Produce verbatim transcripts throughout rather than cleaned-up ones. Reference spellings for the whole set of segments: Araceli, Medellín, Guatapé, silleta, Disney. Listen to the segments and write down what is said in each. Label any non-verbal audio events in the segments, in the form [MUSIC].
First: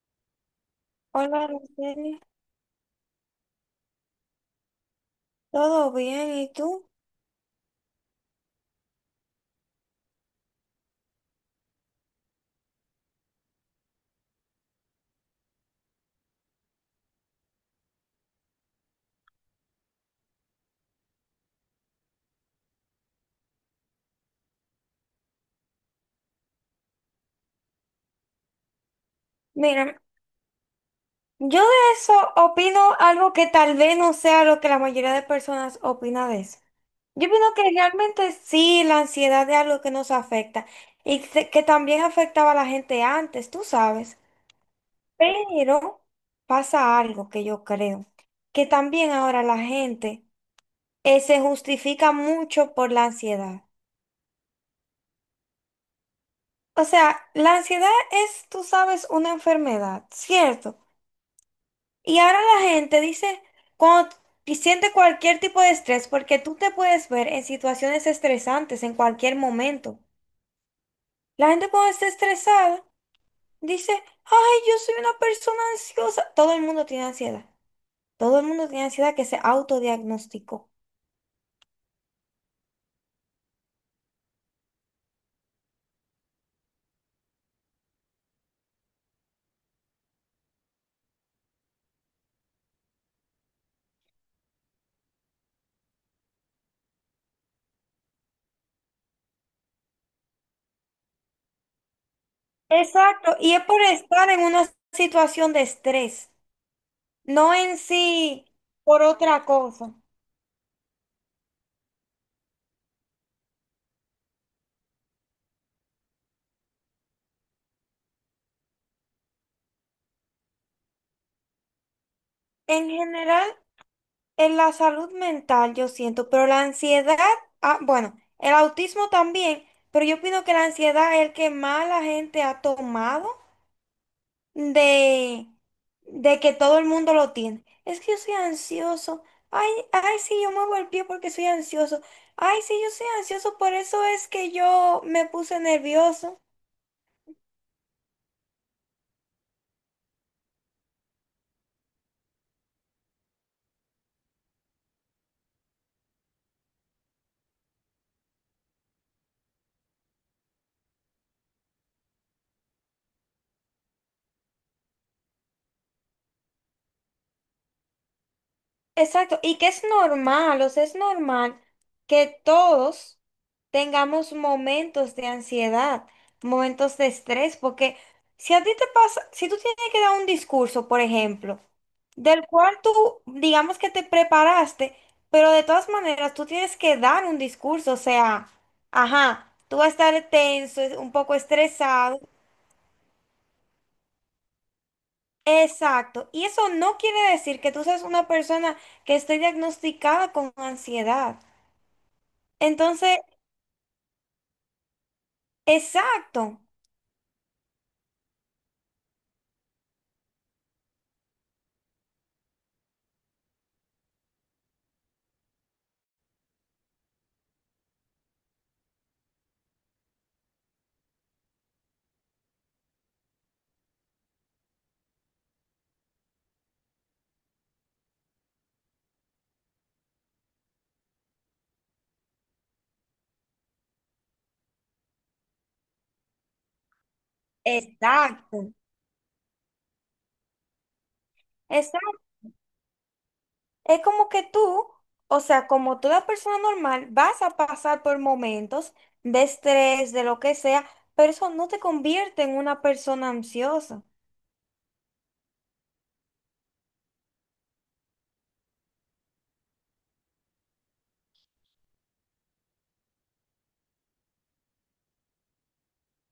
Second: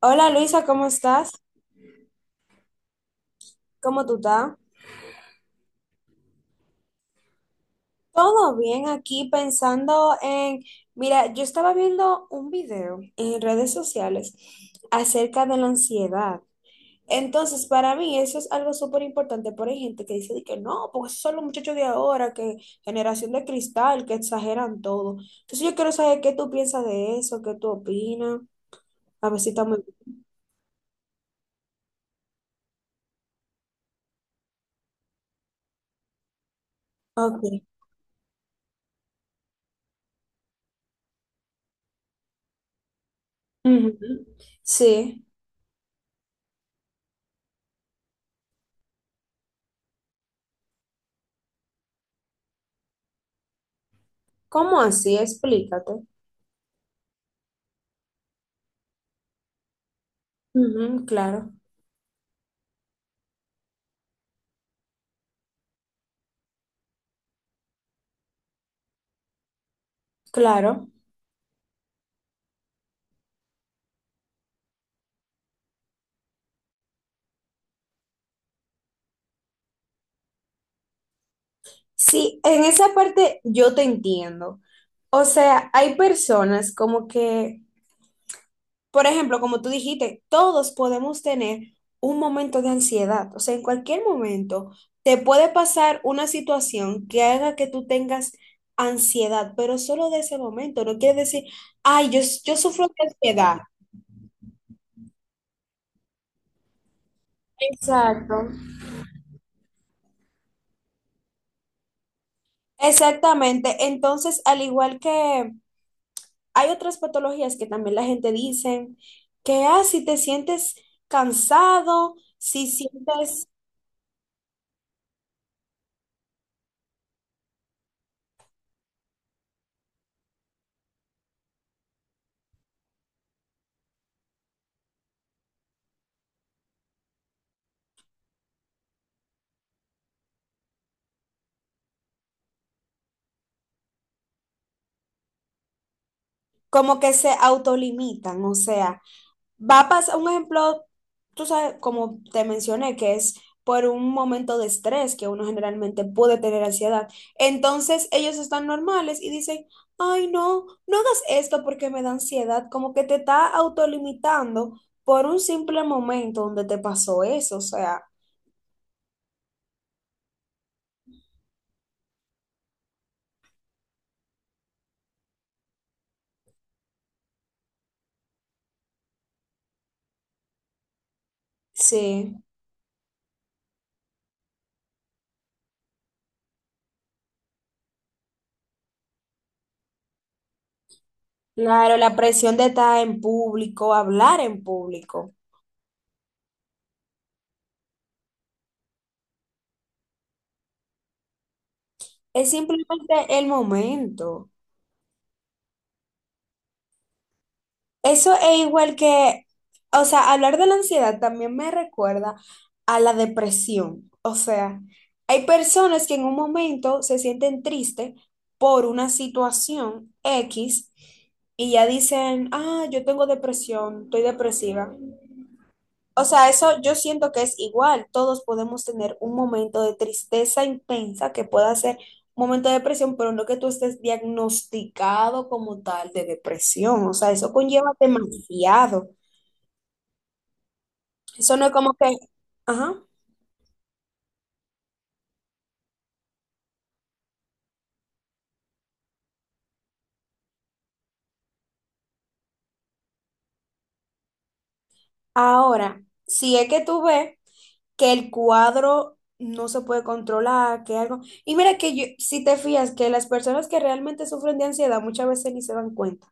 Hola, Luisa, ¿cómo estás? Hola, Araceli. ¿Cómo tú estás? ¿Todo bien? ¿Y tú? Todo bien, aquí pensando en, mira, yo estaba viendo un video en redes sociales acerca de la ansiedad. Entonces, para mí eso es algo súper importante, porque hay gente que dice de que no, porque esos son los muchachos de ahora, que generación de cristal, que exageran todo. Entonces, yo quiero saber qué tú piensas de eso, qué tú opinas, a ver si estamos Mira, muy... yo de eso opino algo que tal vez no sea lo que la mayoría de personas opina de eso. Yo Ok. opino que realmente sí, la ansiedad es algo que nos afecta y que que también afectaba a la gente antes, tú sabes. Ujú. Sí. Pero pasa algo que yo creo, que también ahora la gente eh, se justifica mucho por la ansiedad. ¿Cómo así? Explícate. O sea, la ansiedad es, tú sabes, una enfermedad, ¿cierto? Ujú, claro, Y ahora la gente dice, cuando t- siente cualquier tipo de estrés, porque tú te puedes ver en situaciones estresantes en cualquier momento. claro. La gente cuando está estresada dice, ay, yo soy una persona ansiosa. Todo el mundo tiene ansiedad. Todo el mundo tiene ansiedad que se autodiagnosticó. Sí, en esa parte yo te entiendo. O sea, hay personas como que, por ejemplo, como tú dijiste, todos podemos tener un momento de ansiedad. O sea, en cualquier momento te puede pasar una situación que haga que tú tengas ansiedad, pero solo de ese momento. No quiere decir, ay, yo, yo sufro de Exacto, y ansiedad. es por estar en una situación de estrés, no en Exacto. sí por otra cosa. Exactamente. Entonces, al igual que hay otras patologías que también la gente dice que, ah, si te sientes cansado, si En sientes general, en la salud mental, yo siento, pero la ansiedad, ah, bueno, el autismo también, pero yo opino que la ansiedad es el que más la gente ha tomado de, de que todo el mundo lo tiene. Es que yo soy ansioso. Ay, ay, sí, yo muevo el pie porque soy ansioso. Ay, sí, yo soy ansioso, por eso es que yo me puse nervioso. como que se autolimitan, o sea, va a pasar un ejemplo, tú sabes, como te mencioné, que es por un momento de estrés que uno generalmente puede tener ansiedad. Entonces ellos están normales y dicen, ay, no, no hagas esto porque me da ansiedad, como que te está autolimitando por un simple momento donde te pasó eso, o sea, Exacto, y que es normal, o sea, es normal que todos tengamos momentos de ansiedad, momentos de estrés, porque si a ti te pasa, si tú tienes que dar un discurso, por ejemplo, sí. del cual tú, digamos que te preparaste, pero de todas maneras tú tienes que dar un discurso, o sea, ajá, tú vas a estar tenso, es- un poco Claro, la estresado. presión de estar en público, hablar en público, Exacto, y eso no quiere decir que tú seas una persona que esté diagnosticada con ansiedad. es Entonces, simplemente el momento. exacto, Eso es igual que, o sea, hablar de la ansiedad también me recuerda a la depresión. O sea, hay personas que en un momento se sienten tristes por una situación X y ya dicen, ah, yo tengo depresión, estoy depresiva. O sea, eso yo siento que es igual. Todos podemos tener un momento de tristeza intensa que pueda ser un momento de depresión, pero no que tú estés diagnosticado como tal de depresión. O sea, eso conlleva exacto, demasiado. Eso no es como que, exacto. ajá. Es como que tú, o sea, como toda persona normal, vas a pasar por momentos de estrés, de lo que sea, pero eso no te convierte en una persona ansiosa Ahora, si es que tú ves que el cuadro no se puede controlar, que algo. Y mira que yo, si te fías que las personas que realmente sufren de ansiedad muchas veces ni se dan cuenta.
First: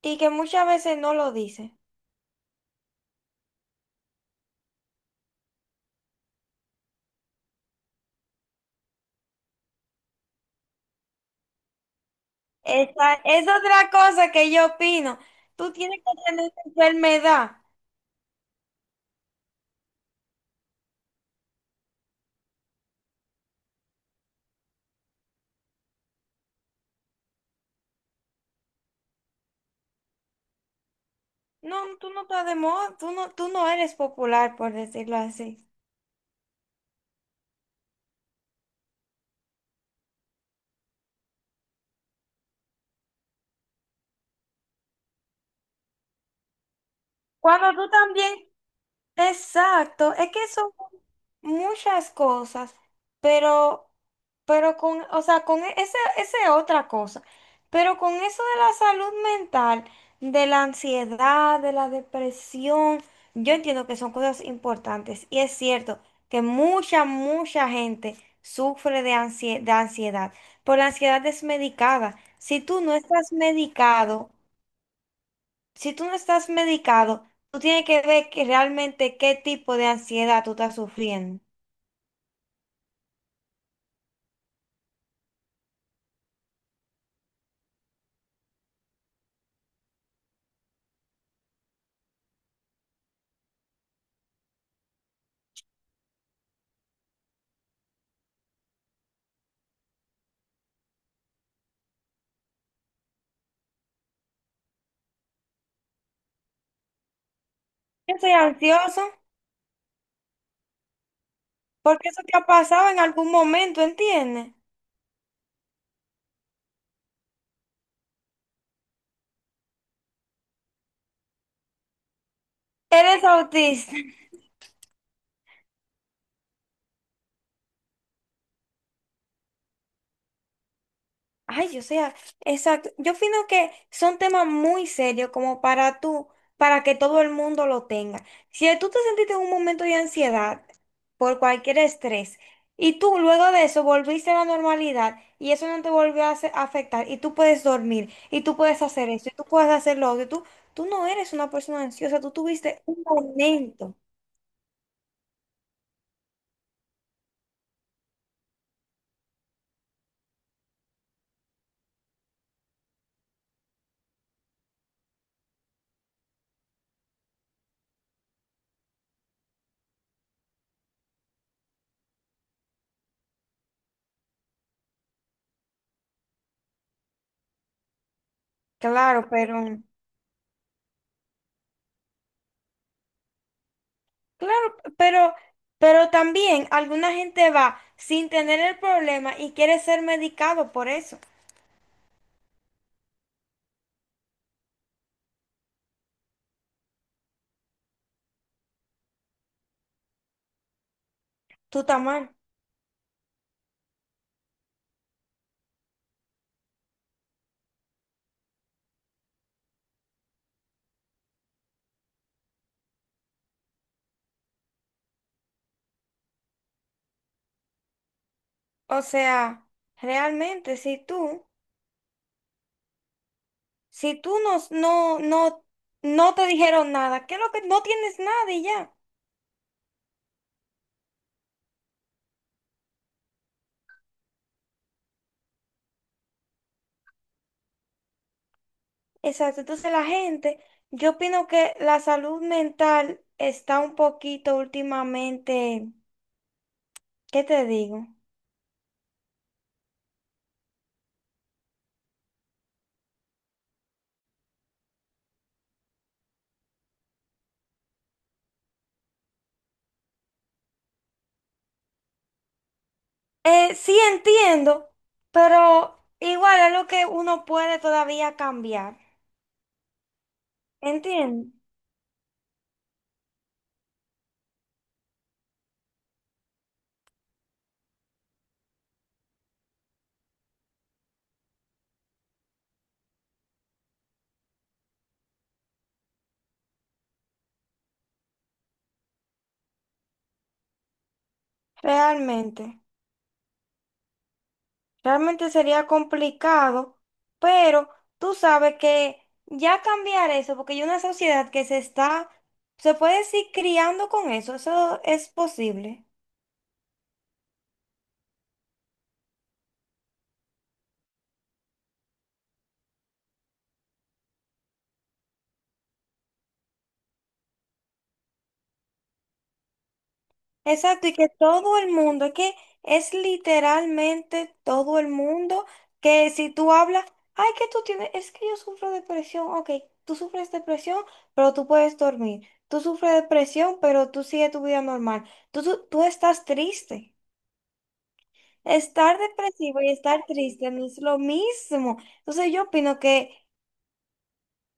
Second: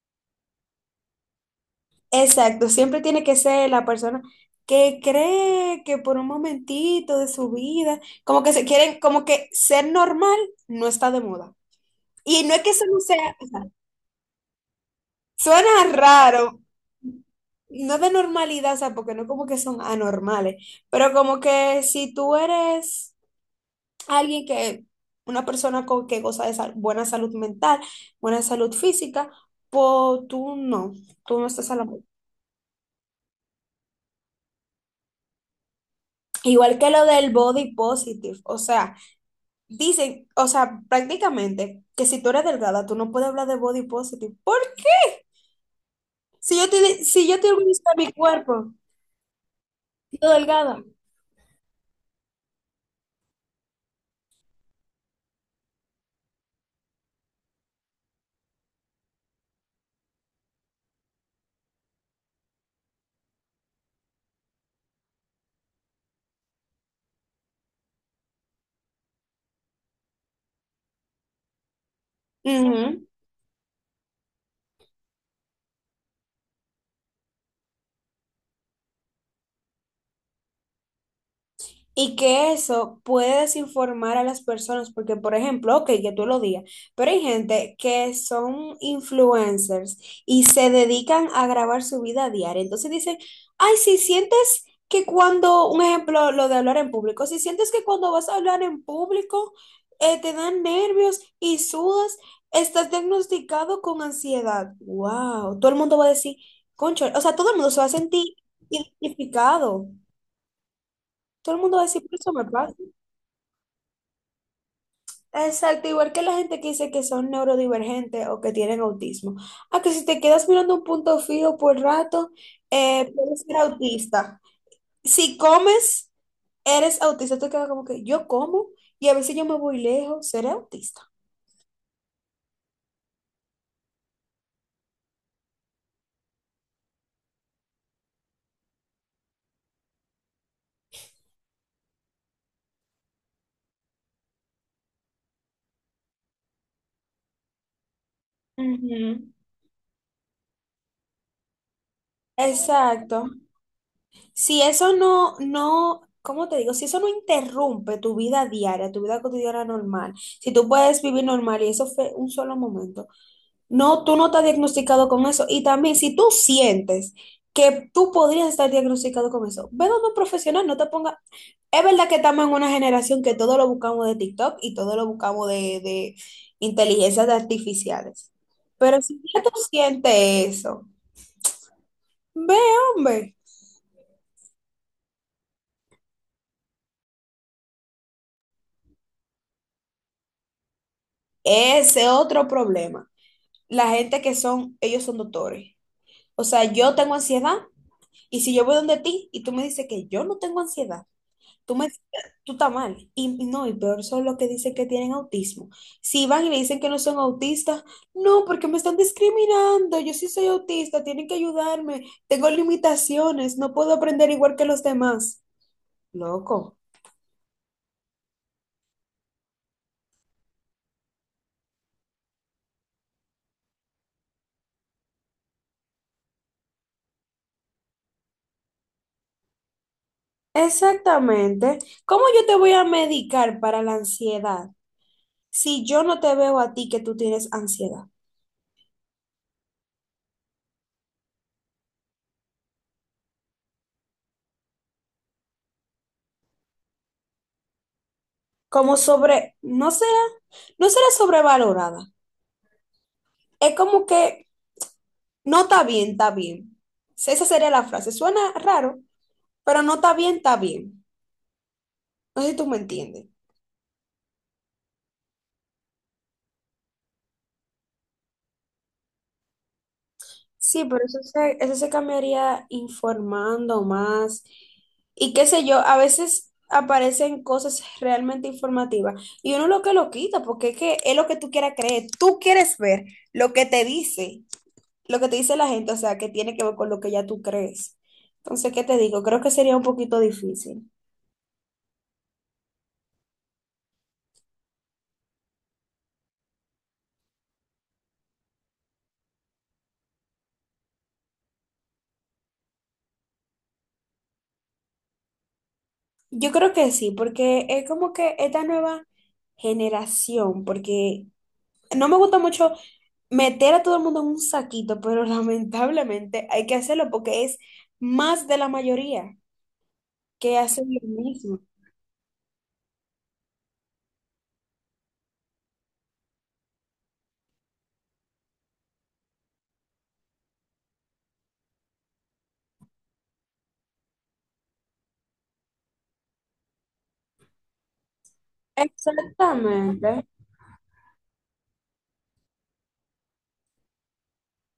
y que muchas veces no lo dice. Exacto, siempre tiene que ser la persona que cree que por un momentito de su vida, como que se quieren, como que ser normal no está de moda. Y no es que eso no Esa sea, es o sea, otra cosa que yo opino. Tú suena tienes que tener raro, esta enfermedad. no de normalidad, o sea, porque no como que son anormales, pero como que si tú eres alguien que, una persona con, que goza de sal- buena salud mental, buena salud física, pues tú no, tú no estás a No, la moda. tú no estás de moda, tú no, tú no eres popular, por decirlo así. Igual que lo del body positive, o sea, dicen, o sea, prácticamente que si tú eres delgada, tú no puedes hablar de body positive. ¿Por qué? Si yo te, si yo te Cuando organizo tú mi también cuerpo, exacto, siendo es que son delgada. muchas cosas, pero, pero con, o sea, con e- esa, esa es otra cosa, pero con eso de la salud mental, de la ansiedad, de la depresión, yo entiendo que son cosas importantes y es cierto que mucha, mucha gente sufre de ansie- de ansiedad, pero la ansiedad es medicada. Si tú no Ujú. estás medicado, si tú no estás medicado, tú tienes que ver que realmente qué tipo de ansiedad tú estás sufriendo. Y que eso puede desinformar a las personas, porque por ejemplo, ok, que tú lo digas, pero hay gente que son influencers y se dedican a grabar su vida diaria. Entonces dicen, ay, si sientes que cuando, un ejemplo, lo de hablar en público, si sientes que cuando vas a hablar en público eh, te dan nervios y sudas, estás diagnosticado con ansiedad. ¡Wow! Todo el mundo va a decir, concho, o sea, todo el mundo se va a Yo sentir soy ansioso identificado. Todo el mundo va a decir, porque "Pero eso eso te me ha pasa". pasado en algún momento, ¿entiendes? Exacto, igual que la gente que dice que son neurodivergentes o que tienen autismo. Ah, que si te quedas mirando un punto fijo por rato, eh, Eres puedes ser autista. autista. Si comes, eres autista. Tú quedas como que yo como y a veces yo me voy lejos, seré autista. Ay, o sea, exacto. Yo opino que son temas muy serios como para tú, para que todo el mundo lo tenga. Si tú te sentiste en un momento de ansiedad por cualquier estrés y tú luego de eso volviste a la normalidad y eso no te volvió a hace- a afectar y tú puedes dormir y tú puedes hacer esto Ujú. y tú puedes hacer lo otro, y tú, tú no eres una persona ansiosa, tú tuviste un Exacto. momento. Si eso no, no, ¿cómo te digo? Si eso no interrumpe tu vida diaria, tu vida cotidiana normal, si tú puedes vivir normal y eso fue un solo momento, no, tú no estás diagnosticado con eso. Y también, si tú sientes que tú podrías estar diagnosticado con eso, ve donde un profesional, no te ponga. Es verdad que estamos en una generación que todo lo buscamos de TikTok y todo lo buscamos de, de inteligencias artificiales. Pero si Claro, ya tú pero... sientes eso, ve, hombre, Claro, pero, pero también alguna gente va sin tener el problema y quiere ser medicado por eso. ese otro problema. La gente que son, ellos son doctores. O sea, yo tengo ansiedad y si yo voy donde ti y tú me dices que yo no tengo ansiedad, tú Tú me, estás mal. tú estás mal. Y no, y peor son los que dicen que tienen autismo. Si van y le dicen que no son autistas, no, porque me están discriminando. Yo sí soy autista, tienen que ayudarme. Tengo limitaciones, no puedo aprender igual que los demás. Loco. O sea, realmente, si tú, si tú no, no, no, no te dijeron nada, ¿qué es lo que no tienes nada y ya? Exactamente. ¿Cómo yo te voy a medicar para la ansiedad si yo no te veo a ti que tú tienes ansiedad? Exacto. Entonces la gente, yo opino que la salud mental está un poquito últimamente, ¿qué te digo? Como sobre, no será, no será sobrevalorada. Es como que no está bien, está bien. Esa sería la frase. Suena raro, pero no está bien, está bien. No sé si tú me entiendes. Eh, sí entiendo, pero igual es lo que uno puede todavía cambiar. Sí, pero eso Entiendo, se, eso se cambiaría informando más. Y qué sé yo, a veces aparecen cosas realmente informativas y uno lo que lo quita, porque es que es lo que tú quieras creer. Tú quieres ver lo que te dice, lo que te dice la gente, o sea, que tiene que ver con lo que ya tú crees. Entonces, ¿qué te digo? Creo que sería un poquito difícil. realmente, realmente sería complicado, pero tú sabes que ya cambiar eso, porque hay una sociedad que se está, se puede decir, criando con eso, eso es posible. Yo creo que sí, porque es como que esta nueva generación, porque no me gusta mucho meter a todo el mundo en un saquito, pero [LAUGHS] lamentablemente hay que hacerlo porque es más de la mayoría que hacen lo Exacto, y que mismo. todo el mundo, es que es literalmente todo el mundo que si tú hablas, ay, que tú tienes, es que yo sufro depresión, ok, tú sufres depresión, pero tú puedes dormir, tú sufres depresión, pero tú sigues tu vida normal, tú, tú, tú estás triste. Estar depresivo y Exactamente. estar triste no es lo mismo. Entonces yo opino que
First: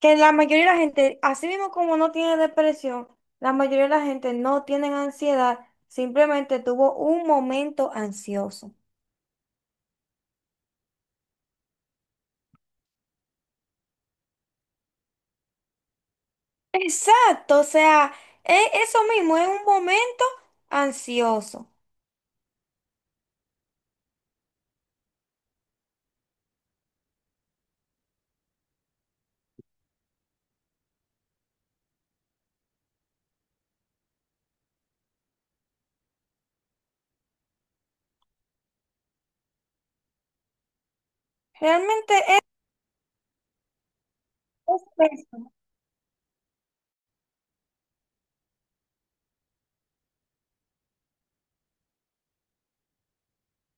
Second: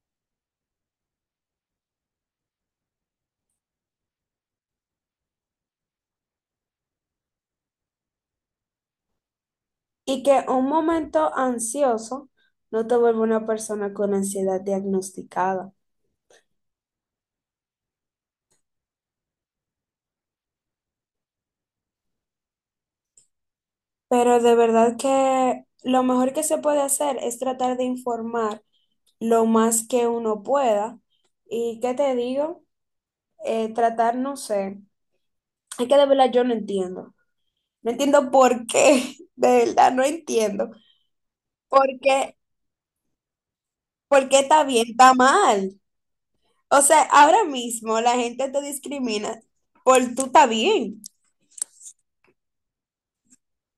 que la mayoría de la gente, así mismo como no tiene depresión, la mayoría de la gente no tiene ansiedad, simplemente tuvo un momento ansioso. Y que un momento ansioso no te vuelve una persona con ansiedad diagnosticada. Exacto, o sea, e- eso mismo, es un momento ansioso. Pero de verdad que lo mejor que se puede hacer es tratar de informar lo más que uno pueda. ¿Y qué te digo? Eh, tratar, no sé, es que de verdad yo no entiendo. No entiendo por qué, [LAUGHS] de verdad no entiendo. ¿Por Realmente qué, es, por qué está es bien, está eso. mal? O sea, ahora mismo la gente te discrimina por tú está bien.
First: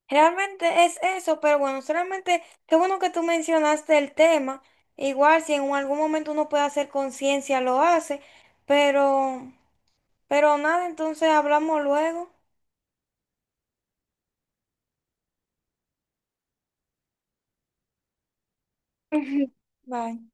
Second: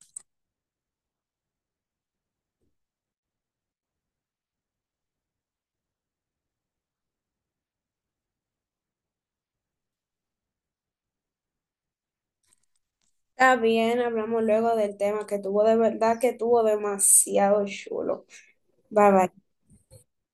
Realmente es eso, pero bueno, solamente qué bueno que tú mencionaste el tema. Igual si en algún momento uno puede hacer conciencia, lo hace, pero, pero nada, entonces hablamos luego. Está bien, hablamos luego del tema que tuvo de verdad que tuvo demasiado chulo. Bye bye. [LAUGHS] Bye.